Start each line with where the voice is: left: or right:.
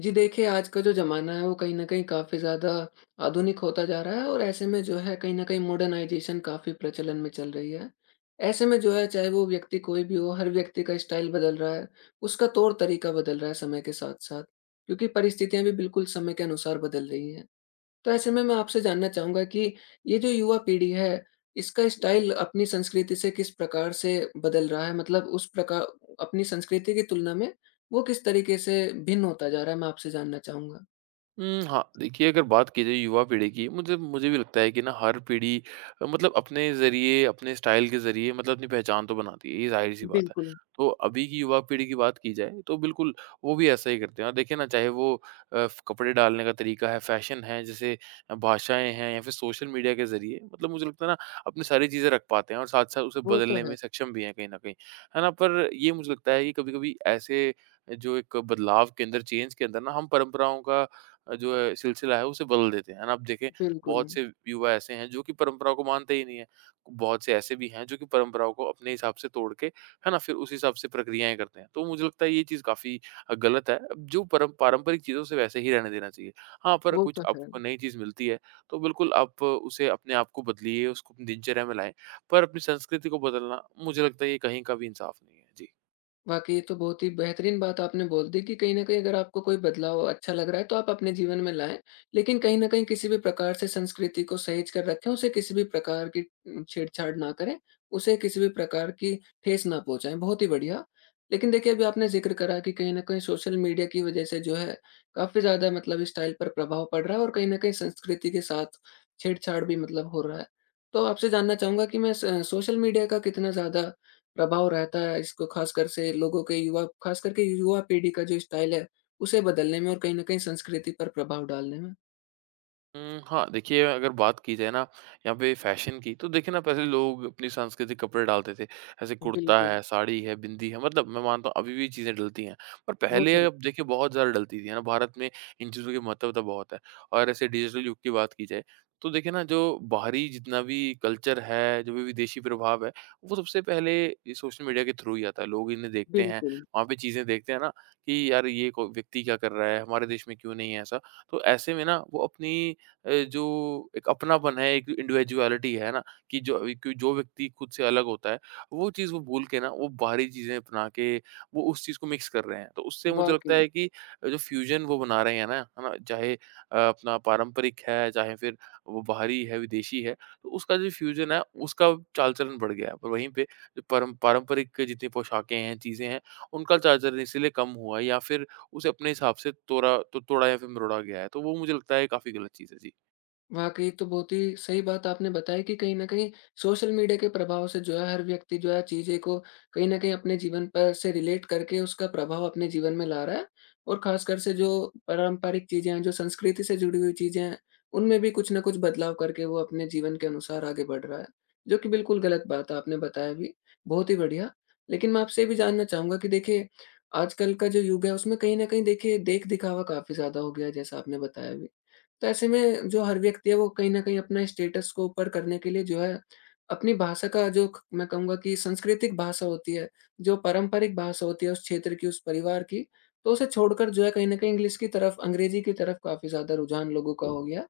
left: जी देखिए, आज का जो ज़माना है वो कहीं न कहीं काफ़ी ज़्यादा आधुनिक होता जा रहा है और ऐसे में जो है कहीं न कहीं मॉडर्नाइज़ेशन काफ़ी प्रचलन में चल रही है। ऐसे में जो है चाहे वो व्यक्ति कोई भी हो, हर व्यक्ति का स्टाइल बदल रहा है, उसका तौर-तरीका बदल रहा है समय के साथ-साथ, क्योंकि परिस्थितियाँ भी बिल्कुल समय के अनुसार बदल रही हैं। तो ऐसे में मैं आपसे जानना चाहूँगा कि ये जो युवा पीढ़ी है, इसका स्टाइल अपनी संस्कृति से किस प्रकार से बदल रहा है? मतलब उस प्रका अपनी संस्कृति की तुलना में वो किस तरीके से भिन्न होता जा रहा है? मैं आपसे जानना चाहूँगा।
right: देखिए, अगर बात की जाए युवा पीढ़ी की मुझे मुझे भी लगता है कि ना हर पीढ़ी मतलब अपने ज़रिए, अपने स्टाइल के ज़रिए मतलब अपनी पहचान तो बनाती है, ये ज़ाहिर-सी बात है।
left: बिल्कुल,
right: तो अभी की युवा पीढ़ी की बात की जाए तो बिल्कुल वो भी ऐसा ही करते हैं और देखिए ना, चाहे वो कपड़े डालने का तरीका है, फ़ैशन है, जैसे भाषाएँ हैं या फिर सोशल मीडिया के ज़रिए, मतलब मुझे लगता है ना अपनी सारी चीज़ें रख पाते हैं और साथ-साथ उसे
left: वो तो
right: बदलने में
left: है।
right: सक्षम भी हैं कहीं न कहीं, है ना? पर ये मुझे लगता है कि कभी-कभी ऐसे जो एक बदलाव के अंदर, चेंज के अंदर ना, हम परंपराओं का जो है सिलसिला है उसे बदल देते हैं। आप देखें
left: बिल्कुल,
right: बहुत से युवा ऐसे हैं जो कि परंपराओं को मानते ही नहीं है। बहुत से ऐसे भी हैं जो कि परंपराओं को अपने हिसाब से तोड़ के, है ना? फिर उस हिसाब से प्रक्रियाएँ करते हैं। तो मुझे लगता है ये चीज़ काफ़ी गलत है। अब जो परम पारंपरिक चीज़ों से वैसे ही रहने देना चाहिए। हाँ, पर
left: वो
right: कुछ
left: तो है।
right: आपको नई चीज़ मिलती है तो बिल्कुल आप उसे अपने आप को बदलिए, उसको अपनी दिनचर्या में लाएँ। पर अपनी संस्कृति को बदलना, मुझे लगता है ये कहीं का भी इंसाफ नहीं है। जी।
left: वाक़ई ये तो बहुत ही बेहतरीन बात आपने बोल दी कि कहीं न कहीं अगर आपको कोई बदलाव अच्छा लग रहा है तो आप अपने जीवन में लाएँ। लेकिन कहीं न कहीं किसी भी प्रकार से संस्कृति को सहेज कर रखें, उसे किसी भी प्रकार की छेड़छाड़ ना करें, उसे किसी भी प्रकार की ठेस ना पहुँचाएँ, बहुत ही बढ़िया। लेकिन देखिए अभी आपने ज़िक्र करा कि कहीं न कहीं सोशल मीडिया की वज़ह से जो है काफ़ी ज़्यादा मतलब स्टाइल पर प्रभाव पड़ रहा है और कहीं न कहीं संस्कृति के साथ छेड़छाड़ भी मतलब हो रहा है। तो आपसे जानना चाहूँगा कि मैं स सोशल मीडिया का कितना ज़्यादा प्रभाव रहता है इसको ख़ासकर से लोगों के युवा ख़ास करके युवा पीढ़ी का जो स्टाइल है, उसे बदलने में और कहीं न कहीं संस्कृति पर प्रभाव डालने में।
right: देखिए, अगर बात की जाए ना यहाँ पे फ़ैशन की, तो देखिए ना, पहले लोग अपनी सांस्कृतिक कपड़े डालते थे। ऐसे कुर्ता
left: बिल्कुल,
right: है, साड़ी है, बिंदी है, मतलब मैं मानता हूँ अभी भी चीज़ें डलती हैं। पर
left: वो
right: पहले,
left: तो है।
right: अब देखिए, बहुत ज़्यादा डलती थी, है ना? भारत में इन चीज़ों की महत्वता बहुत है। और ऐसे डिजिटल युग की बात की जाए तो देखिए ना, जो बाहरी जितना भी कल्चर है, जो भी विदेशी प्रभाव है, वो सबसे पहले ये सोशल मीडिया के थ्रू ही आता है। लोग इन्हें देखते हैं,
left: बिल्कुल,
right: वहाँ पे चीज़ें देखते हैं ना, कि यार ये को व्यक्ति क्या कर रहा है? हमारे देश में क्यों नहीं है ऐसा? तो ऐसे में ना वो अपनी जो एक अपनापन है, एक इंडिविजुअलिटी है ना, कि जो व्यक्ति खुद से अलग होता है, वो चीज़ वो भूल के ना, वो बाहरी चीज़ें अपना के वो उस चीज़ को मिक्स कर रहे हैं। तो उससे मुझे लगता
left: वाक़ई।
right: है कि जो फ्यूज़न वो बना रहे हैं ना, है ना? चाहे अपना पारंपरिक है, चाहे फिर वो बाहरी है, विदेशी है, तो उसका जो फ्यूज़न है, उसका चाल-चलन बढ़ गया है। पर वहीं पे जो परम पारंपरिक जितनी पोशाकें हैं, चीज़ें हैं, उनका चाल-चलन इसीलिए कम हुआ है या फिर उसे अपने हिसाब से तोड़ा या फिर मरोड़ा गया है। तो वो मुझे लगता है काफ़ी गलत चीज़ है। जी।
left: वाक़ई, तो बहुत ही सही बात आपने बताई कि कहीं न कहीं सोशल मीडिया के प्रभाव से जो है हर व्यक्ति जो है चीज़ें को कहीं न कहीं अपने जीवन पर से रिलेट करके उसका प्रभाव अपने जीवन में ला रहा है। और ख़ासकर से जो पारंपरिक चीज़ें हैं, जो संस्कृति से जुड़ी हुई चीज़ें हैं, उनमें भी कुछ न कुछ बदलाव करके वो अपने जीवन के अनुसार आगे बढ़ रहा है, जो कि बिल्कुल गलत बात है, आपने बताया भी। बहुत ही बढ़िया। लेकिन मैं आपसे ये भी जानना चाहूँगा कि देखिए आजकल का जो युग है उसमें कहीं न कहीं देखिए देख-दिखावा काफ़ी ज़्यादा हो गया है, जैसा आपने बताया भी। तो ऐसे में जो हर व्यक्ति है वो कहीं न कहीं अपना स्टेटस को ऊपर करने के लिए जो है, अपनी भाषा का जो क मैं कहूँगा कि सांस्कृतिक भाषा होती है, जो पारंपरिक भाषा होती है उस क्षेत्र की, उस परिवार की, तो उसे छोड़कर जो है कहीं न कहीं इंग्लिश की तरफ, अंग्रेजी की तरफ काफ़ी ज़्यादा रुझान लोगों का हो गया।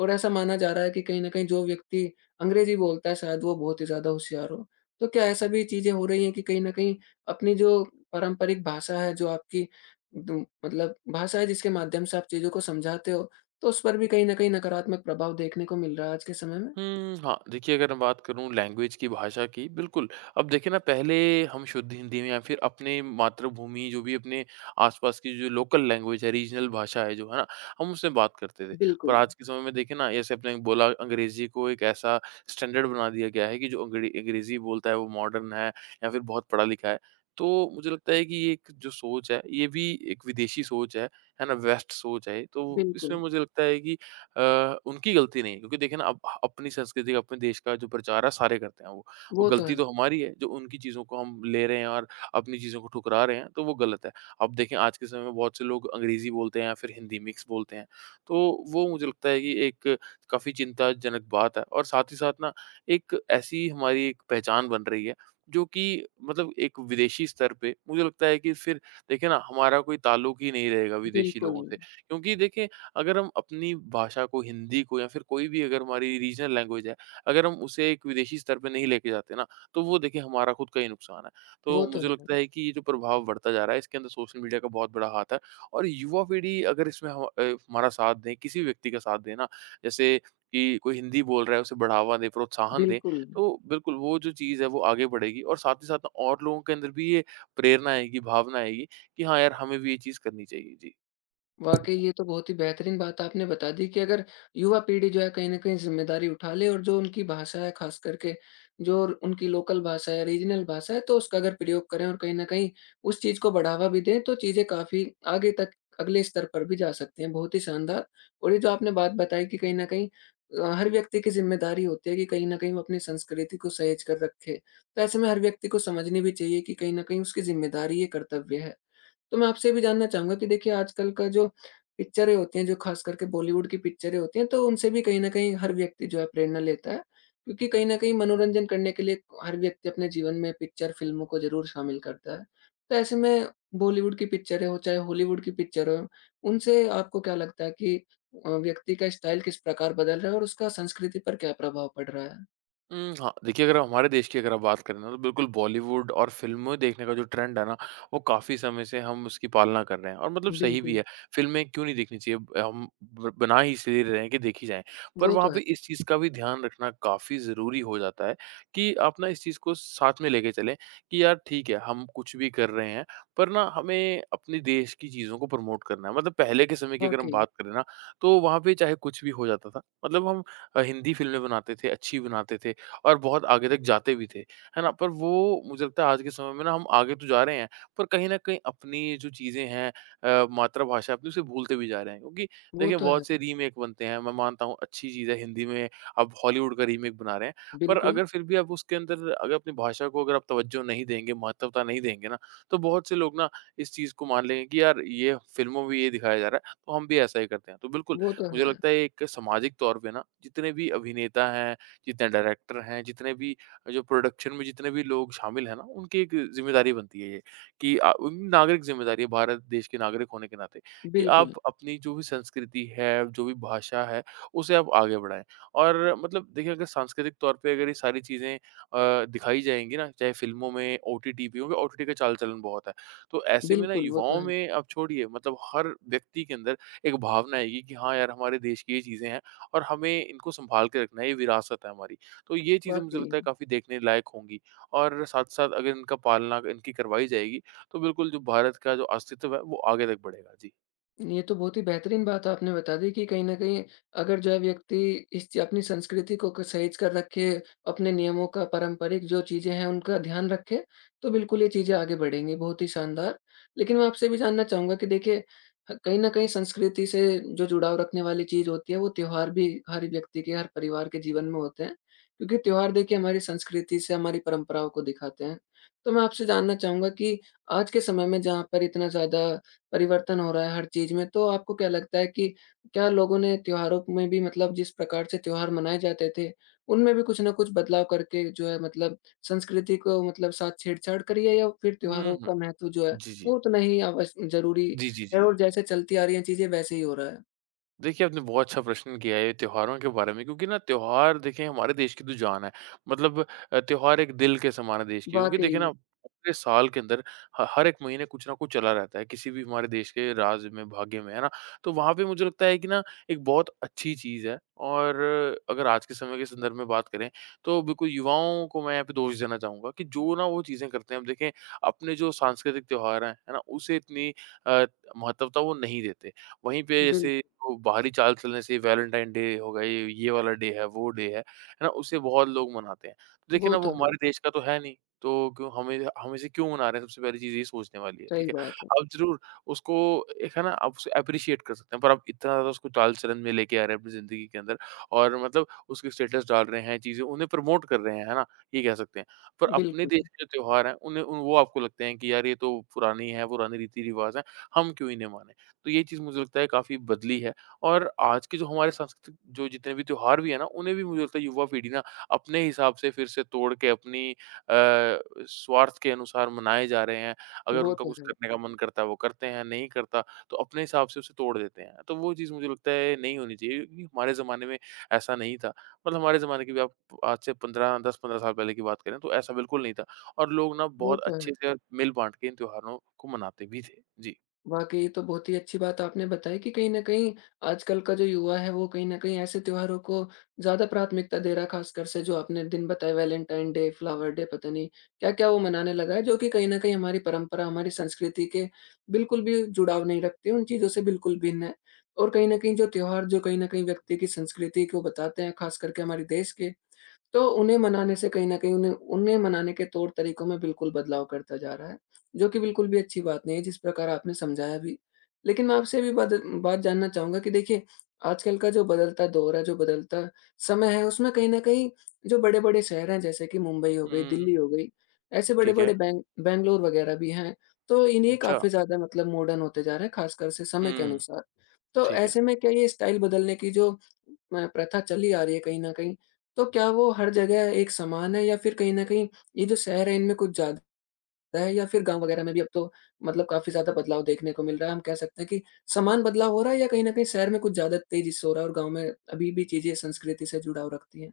left: और ऐसा माना जा रहा है कि कहीं न कहीं जो व्यक्ति अंग्रेजी बोलता है शायद वो बहुत ही ज़्यादा होशियार हो। तो क्या ऐसा भी चीज़ें हो रही हैं कि कहीं न कहीं अपनी जो पारंपरिक भाषा है, जो आपकी दु मतलब भाषा है जिसके माध्यम से आप चीज़ों को समझाते हो, तो उस पर भी कहीं न कहीं नकारात्मक प्रभाव देखने को मिल रहा है आज के समय में।
right: देखिए, अगर मैं बात करूँ लैंग्वेज की, भाषा की, बिल्कुल। अब देखिए ना, पहले हम शुद्ध हिंदी में या फिर अपने मातृभूमि, जो भी अपने आस-पास की जो लोकल लैंग्वेज है, रीजनल भाषा है जो, है ना? हम उससे बात करते थे। पर
left: बिल्कुल,
right: आज के समय में देखिए ना, जैसे आपने बोला, अंग्रेज़ी को एक ऐसा स्टैंडर्ड बना दिया गया है कि जो अंग्रेज़ी बोलता है वो मॉडर्न है या फिर बहुत पढ़ा-लिखा है। तो मुझे लगता है कि ये एक जो सोच है, ये भी एक विदेशी सोच है ना? वेस्ट सोच है। तो इसमें
left: बिल्कुल।
right: मुझे लगता है कि उनकी गलती नहीं है, क्योंकि देखिए ना, अब अपनी संस्कृति का, अपने देश का जो प्रचार है सारे करते हैं वो। वो
left: वो तो
right: गलती
left: है।
right: तो हमारी है जो उनकी चीज़ों को हम ले रहे हैं और अपनी चीज़ों को ठुकरा रहे हैं, तो वो गलत है। अब देखें, आज के समय में बहुत से लोग अंग्रेज़ी बोलते हैं या फिर हिंदी मिक्स बोलते हैं। तो वो मुझे लगता है कि एक काफ़ी चिंताजनक बात है और साथ ही साथ ना एक ऐसी हमारी एक पहचान बन रही है जो कि, मतलब, एक विदेशी स्तर पे मुझे लगता है कि फिर देखिए ना, हमारा कोई ताल्लुक ही नहीं रहेगा विदेशी
left: बिल्कुल,
right: लोगों से। क्योंकि देखिए, अगर हम अपनी भाषा को, हिंदी को या फिर कोई भी अगर हमारी रीजनल लैंग्वेज है, अगर हम उसे एक विदेशी स्तर पे नहीं लेके जाते ना, तो वो देखिए हमारा खुद का ही नुकसान है।
left: वो
right: तो
left: तो
right: मुझे
left: है।
right: लगता है कि ये जो प्रभाव बढ़ता जा रहा है, इसके अंदर सोशल मीडिया का बहुत बड़ा हाथ है और युवा पीढ़ी अगर इसमें हम हमारा साथ दें, किसी भी व्यक्ति का साथ दें ना, जैसे कि कोई हिंदी बोल रहा है, उसे बढ़ावा दें, प्रोत्साहन दें,
left: बिल्कुल।
right: तो बिल्कुल वो जो चीज़ है, वो आगे बढ़ेगी और साथ ही साथ ना और लोगों के अंदर भी ये प्रेरणा आएगी, भावना आएगी कि हाँ यार, हमें भी ये चीज़ करनी चाहिए। जी।
left: वाक़ई ये तो बहुत ही बेहतरीन बात आपने बता दी कि अगर युवा पीढ़ी जो है कहीं न कहीं ज़िम्मेदारी उठा ले और जो उनकी भाषा है ख़ास करके जो उनकी लोकल भाषा है, रीजनल भाषा है तो उसका अगर प्रयोग करें और कहीं न कहीं उस चीज़ को बढ़ावा भी दें तो चीज़ें काफ़ी आगे तक अगले स्तर पर भी जा सकती हैं। बहुत ही शानदार, और ये जो आपने बात बताई कि कहीं न कहीं हर व्यक्ति की ज़िम्मेदारी होती है कि कहीं न कहीं वो अपनी संस्कृति को सहेज कर रखे। तो ऐसे में हर व्यक्ति को समझनी भी चाहिए कि कहीं न कहीं उसकी ज़िम्मेदारी ये कर्तव्य है। तो मैं आपसे ये भी जानना चाहूँगा कि देखिए आजकल का जो पिक्चरें होती हैं, जो ख़ास करके बॉलीवुड की पिक्चरें होती हैं, तो उनसे भी कहीं न कहीं हर व्यक्ति जो है प्रेरणा लेता है। क्योंकि कहीं न कहीं मनोरंजन करने के लिए हर व्यक्ति अपने जीवन में पिक्चर फ़िल्मों को ज़रूर शामिल करता है। तो ऐसे में बॉलीवुड की पिक्चरें हों, चाहे हॉलीवुड की पिक्चर हों, उनसे आपको क्या लगता है कि व्यक्ति का स्टाइल किस प्रकार बदल रहा है और उसका संस्कृति पर क्या प्रभाव पड़ रहा है?
right: देखिए, अगर हमारे देश की अगर आप बात करें ना, तो बिल्कुल बॉलीवुड और फ़िल्में देखने का जो ट्रेंड है ना, वो काफ़ी समय से हम उसकी पालना कर रहे हैं और मतलब सही भी
left: बिल्कुल,
right: है। फ़िल्में क्यों नहीं देखनी चाहिए? ब हम ब बना ही इसलिए रहे हैं कि देखी जाएँ। पर
left: वो
right: वहाँ
left: तो
right: पे
left: है।
right: इस चीज़ का भी ध्यान रखना काफ़ी ज़रूरी हो जाता है कि आप ना इस चीज़ को साथ में लेके चलें कि यार ठीक है, हम कुछ भी कर रहे हैं, पर ना हमें अपने देश की चीज़ों को प्रमोट करना है। मतलब पहले के समय की अगर हम
left: वाक़ई,
right: बात करें ना, तो वहाँ पे चाहे कुछ भी हो जाता था। मतलब हम हिंदी फ़िल्में बनाते थे, अच्छी बनाते थे। और बहुत आगे तक जाते भी थे, है ना? पर वो मुझे लगता है आज के समय में ना हम आगे तो जा रहे हैं, पर कहीं न कहीं अपनी जो चीज़ें हैं मातृभाषा अपनी उसे भूलते भी जा रहे हैं, क्योंकि
left: वो
right: देखिए
left: तो है।
right: बहुत से रीमेक बनते हैं, मैं मानता हूँ अच्छी चीज़ है, हिंदी में अब हॉलीवुड का रीमेक बना रहे हैं, पर
left: बिल्कुल,
right: अगर फिर भी आप उसके अंदर अगर अपनी भाषा को अगर आप तवज्जो नहीं देंगे, महत्वता नहीं देंगे ना, तो बहुत से लोग ना इस चीज़ को मान लेंगे कि यार ये फ़िल्मों में ये दिखाया जा रहा है, तो हम भी ऐसा ही करते हैं। तो बिल्कुल,
left: वो तो
right: मुझे
left: है।
right: लगता है एक सामाजिक तौर पे ना जितने भी अभिनेता हैं, जितने डायरेक्टर हैं, जितने भी जो प्रोडक्शन में जितने भी लोग शामिल हैं ना, उनकी एक ज़िम्मेदारी बनती है, ये कि उन नागरिक ज़िम्मेदारी है भारत देश के नागरिक होने के नाते कि आप
left: बिल्कुल,
right: अपनी जो भी संस्कृति है, जो भी भाषा है, उसे आप आगे बढ़ाएँ। और मतलब देखिए अगर सांस्कृतिक तौर पे अगर ये सारी चीज़ें दिखाई जाएँगी ना, चाहे फ़िल्मों में, ओटीटी पे होंगे, ओटीटी का चाल-चलन बहुत है। तो ऐसे में ना
left: बिल्कुल, वो तो
right: युवाओं
left: है।
right: में आप छोड़िए, मतलब हर व्यक्ति के अंदर एक भावना आएगी कि हाँ यार, हमारे देश की ये चीज़ें हैं और हमें इनको सँभाल के रखना है, ये विरासत है हमारी। तो ये चीज़ें मुझे
left: वाक़ई,
right: लगता है काफ़ी देखने लायक होंगी और साथ-साथ अगर इनका पालना अगर इनकी करवाई जाएगी, तो बिल्कुल जो भारत का जो अस्तित्व है, वो आगे तक बढ़ेगा। जी।
left: ये तो बहुत ही बेहतरीन बात आपने बता दी कि कहीं न कहीं अगर जो है व्यक्ति इस च अपनी संस्कृति को क सहेज कर रखे, अपने नियमों का पारंपरिक जो चीज़ें हैं उनका ध्यान रखे, तो बिल्कुल ये चीज़ें आगे बढ़ेंगी, बहुत ही शानदार। लेकिन मैं आपसे भी जानना चाहूँगा कि देखिए ह कहीं न कहीं संस्कृति से जो जुड़ाव रखने वाली चीज़ होती है वो त्योहार भी हर व्यक्ति के, हर परिवार के जीवन में होते हैं, क्योंकि त्योहार देखिए हमारी संस्कृति से, हमारी परंपराओं को दिखाते हैं। तो मैं आपसे जानना चाहूँगा कि आज के समय में जहाँ पर इतना ज़्यादा परिवर्तन हो रहा है हर चीज़ में, तो आपको क्या लगता है कि क्या लोगों ने त्योहारों में भी मतलब जिस प्रकार से त्योहार मनाए जाते थे, उनमें भी कुछ न कुछ बदलाव करके जो है मतलब संस्कृति को मतलब साथ छेड़छाड़ करी है, या फिर
right: हुँ,
left: त्योहारों
right: हुँ।
left: का महत्व जो है,
right: जी, जी।
left: वो उतना ही आवश ज़रूरी
right: जी, जी,
left: है
right: जी।
left: और जैसे चलती आ रही हैं चीज़ें वैसे ही हो रहा है?
right: देखिए, आपने बहुत अच्छा प्रश्न किया है त्योहारों के बारे में, क्योंकि ना त्योहार देखिए हमारे देश की तो जान है। मतलब त्योहार एक दिल के समान है देश के, क्योंकि देखिए
left: वाक़ई,
right: ना, पूरे साल के अंदर ह हर एक महीने कुछ न कुछ चला रहता है, किसी भी हमारे देश के राज्य में, भाग्य में, है ना? तो वहाँ पे मुझे लगता है कि ना एक बहुत अच्छी चीज़ है और अगर आज के समय के संदर्भ में बात करें, तो बिल्कुल युवाओं को मैं यहाँ पे दोष देना चाहूँगा कि जो ना वो चीज़ें करते हैं। अब देखें, अपने जो सांस्कृतिक त्योहार हैं, है ना? उसे इतनी अ, महत्वता वो नहीं देते। वहीं पे
left: बिल्कुल,
right: जैसे वो बाहरी चाल चलने से वैलेंटाइन डे हो गई, ये वाला डे है, वो डे है ना? उसे बहुत लोग मनाते हैं। तो देखिए
left: वो
right: ना, वो
left: तो है,
right: हमारे देश का तो है नहीं, तो क्यों हमें, हम इसे क्यों मना रहे हैं? सबसे पहली चीज़ ये सोचने वाली है, ठीक
left: सही
right: है?
left: बात है।
right: आप ज़रूर उसको एक, है ना, आप उसे एप्रिशिएट कर सकते हैं, पर आप इतना ज़्यादा उसको चाल-चलन में लेके आ रहे हैं अपनी ज़िंदगी के अंदर और मतलब उसके स्टेटस डाल रहे हैं, चीज़ें उन्हें प्रमोट कर रहे हैं, है ना? ये कह सकते हैं। पर अपने
left: बिल्कुल,
right: देश के जो त्योहार हैं, उन्हें उन वो आपको लगते हैं कि यार ये तो पुरानी है, पुराने रीति-रिवाज़ हैं, हम क्यों इन्हें माने? तो ये चीज़ मुझे लगता है काफ़ी बदली है और आज के जो हमारे सांस्कृतिक जो जितने भी त्योहार भी है ना, उन्हें भी मुझे लगता है युवा पीढ़ी ना अपने हिसाब से फिर से तोड़ के अपनी स्वार्थ के अनुसार मनाए जा रहे हैं। अगर
left: वो
right: उनका
left: तो
right: कुछ
left: है,
right: करने का मन करता है वो करते हैं, नहीं करता तो अपने हिसाब से उसे तोड़ देते हैं। तो वो चीज़ मुझे लगता है नहीं होनी चाहिए, क्योंकि हमारे ज़माने में ऐसा नहीं था। मतलब हमारे ज़माने की भी आप आज से 15 10-15 साल पहले की बात करें तो ऐसा बिल्कुल नहीं था और लोग ना
left: वो
right: बहुत
left: तो है।
right: अच्छे से और मिल बाँट के इन त्योहारों को मनाते भी थे। जी।
left: वाक़ई ये तो बहुत ही अच्छी बात आपने बताई कि कहीं न कहीं आजकल का जो युवा है वो कहीं न कहीं ऐसे त्योहारों को ज़्यादा प्राथमिकता दे रहा है, ख़ासकर से जो आपने दिन बताए वैलेंटाइन डे, फ्लावर डे, पता नहीं क्या-क्या वो मनाने लगा है जो कि कहीं न कहीं हमारी परंपरा, हमारी संस्कृति के बिल्कुल भी जुड़ाव नहीं रखती, उन चीज़ों से बिल्कुल भिन्न है। और कहीं न कहीं जो त्योहार जो कहीं न कहीं व्यक्ति की संस्कृति को बताते हैं ख़ास करके हमारे देश के, तो उन्हें मनाने से कहीं न कहीं उन्हें उन्हें मनाने के तौर-तरीकों में बिल्कुल बदलाव करता जा रहा है, जो कि बिल्कुल भी अच्छी बात नहीं है, जिस प्रकार आपने समझाया भी। लेकिन मैं आपसे ये भी बात बात जानना चाहूँगा कि देखिए, आजकल का जो बदलता दौर है, जो बदलता समय है, उसमें कहीं न कहीं जो बड़े-बड़े शहर हैं, जैसे कि मुंबई हो
right: हुँ,
left: गई,
right: हुँ, हुँ।
left: दिल्ली हो गई, ऐसे
right: ठीक है।
left: बड़े-बड़े बैंगलोर वगैरह भी हैं, तो इन्हें
right: अच्छा।
left: काफ़ी ज़्यादा मतलब मॉडर्न होते जा रहे हैं, खासकर से समय के
right: हुँ,
left: अनुसार। तो
right: ठीक है।
left: ऐसे में क्या ये स्टाइल बदलने की जो प्रथा चली आ रही है कहीं न कहीं, तो क्या वो हर जगह एक समान है या फिर कहीं न कहीं ये जो शहर है इनमें कुछ ज़्यादा है, या फिर गाँव वगैरह में भी अब तो मतलब काफ़ी ज़्यादा बदलाव देखने को मिल रहा है? हम कह सकते हैं कि समान बदलाव हो रहा है या कहीं न कहीं शहर में कुछ ज़्यादा तेज़ी से हो रहा है और गाँव में अभी भी चीज़ें संस्कृति से जुड़ाव रखती हैं?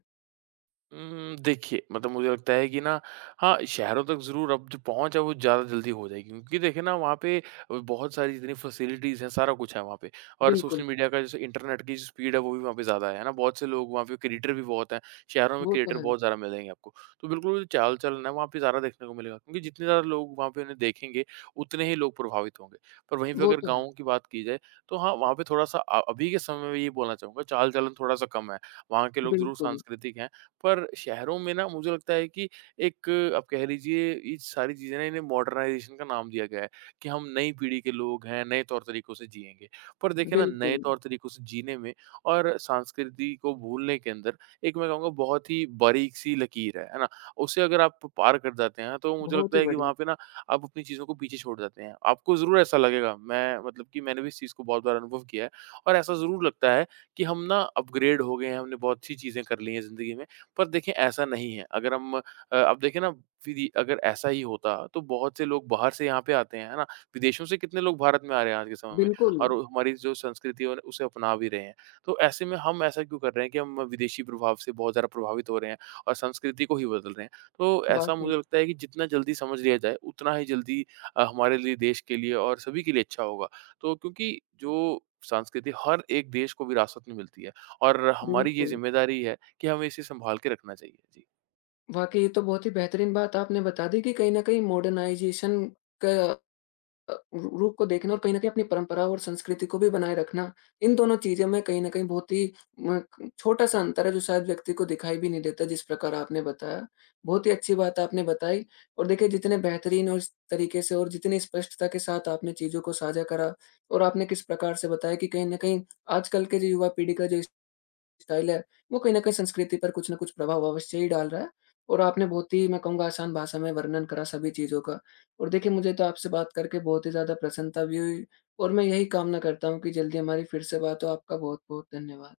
right: देखिए, मतलब मुझे लगता है कि ना, हाँ, शहरों तक ज़रूर अब जो पहुँच है, वो ज़्यादा जल्दी हो जाएगी, क्योंकि देखिए ना, वहाँ पे बहुत सारी जितनी फैसिलिटीज़ हैं, सारा कुछ है वहाँ पे और सोशल
left: बिल्कुल,
right: मीडिया का, जैसे इंटरनेट की जो स्पीड है, वो भी वहाँ पे ज़्यादा है ना? बहुत से लोग वहाँ पे, क्रिएटर भी बहुत हैं, शहरों में
left: वो तो
right: क्रिएटर
left: है,
right: बहुत ज़्यादा मिलेंगे आपको। तो बिल्कुल, चाल-चलन है, वहाँ पे ज़्यादा देखने को मिलेगा, क्योंकि जितने ज़्यादा लोग वहाँ पे उन्हें देखेंगे, उतने ही लोग प्रभावित होंगे। पर वहीं पे
left: वो
right: अगर
left: तो है।
right: गाँव की बात की जाए, तो हाँ, वहाँ पे थोड़ा-सा अभी के समय में ये बोलना चाहूँगा, चाल-चलन थोड़ा-सा कम है। वहाँ के लोग ज़रूर
left: बिल्कुल,
right: सांस्कृतिक हैं, पर शहरों में ना मुझे लगता है कि एक, आप कह लीजिए, ये सारी चीज़ें ना इन्हें मॉडर्नाइज़ेशन का नाम दिया गया है कि हम नई पीढ़ी के लोग हैं, नए तौर-तरीकों से जिएँगे। पर देखिए ना, नए
left: बिल्कुल,
right: तौर-तरीकों से जीने में और संस्कृति को भूलने के अंदर एक, मैं कहूँगा, बहुत ही बारीक-सी लकीर है ना? उसे अगर आप पार कर जाते हैं तो मुझे
left: बहुत
right: लगता
left: ही
right: है कि
left: बढ़िया।
right: वहाँ पे ना आप अपनी चीज़ों को पीछे छोड़ जाते हैं। आपको ज़रूर ऐसा लगेगा, मैं मतलब कि मैंने भी इस चीज़ को बहुत बार अनुभव किया है और ऐसा ज़रूर लगता है कि हम ना अपग्रेड हो गए हैं, हमने बहुत सी चीज़ें कर ली हैं ज़िंदगी में, पर देखिए ऐसा नहीं है। अगर हम अब देखिए ना, अगर ऐसा ही होता तो बहुत से लोग बाहर से यहाँ पे आते हैं, है ना? विदेशों से कितने लोग भारत में आ रहे हैं आज के समय में
left: बिल्कुल,
right: और वो हमारी जो संस्कृति है उसे अपना भी रहे हैं। तो ऐसे में हम ऐसा क्यों कर रहे हैं कि हम विदेशी प्रभाव से बहुत ज़्यादा प्रभावित हो रहे हैं और संस्कृति को ही बदल रहे हैं। तो ऐसा
left: वाक़ई,
right: मुझे लगता है कि जितना जल्दी समझ लिया जाए उतना ही जल्दी हमारे लिए, देश के लिए और सभी के लिए अच्छा होगा। तो क्योंकि जो संस्कृति हर एक देश को विरासत में मिलती है और हमारी ये
left: बिल्कुल।
right: ज़िम्मेदारी है कि हमें इसे सँभाल के रखना चाहिए? जी।
left: वाक़ई ये तो बहुत ही बेहतरीन बात आपने बता दी कि कहीं न कहीं मॉडर्नाइज़ेशन का रू रूप को देखना और कहीं न कहीं अपनी परंपरा और संस्कृति को भी बनाए रखना, इन दोनों चीज़ों में कहीं न कहीं बहुत ही म छोटा-सा अंतर है जो शायद व्यक्ति को दिखाई भी नहीं देता, जिस प्रकार आपने बताया। बहुत ही अच्छी बात आपने बताई, और देखिए जितने बेहतरीन और इस तरीके से और जितनी स्पष्टता के साथ आपने चीज़ों को साझा करा और आपने किस प्रकार से बताया कि कहीं न कहीं आजकल के जो युवा पीढ़ी का जो स्टाइल है, वो कहीं न कहीं संस्कृति पर कुछ न कुछ प्रभाव अवश्य ही डाल रहा है, और आपने बहुत ही मैं कहूँगा आसान भाषा में वर्णन करा सभी चीज़ों का। और देखिए मुझे तो आपसे बात करके बहुत ही ज़्यादा प्रसन्नता भी हुई और मैं यही कामना करता हूँ कि जल्दी हमारी फिर से बात हो। आपका बहुत-बहुत धन्यवाद।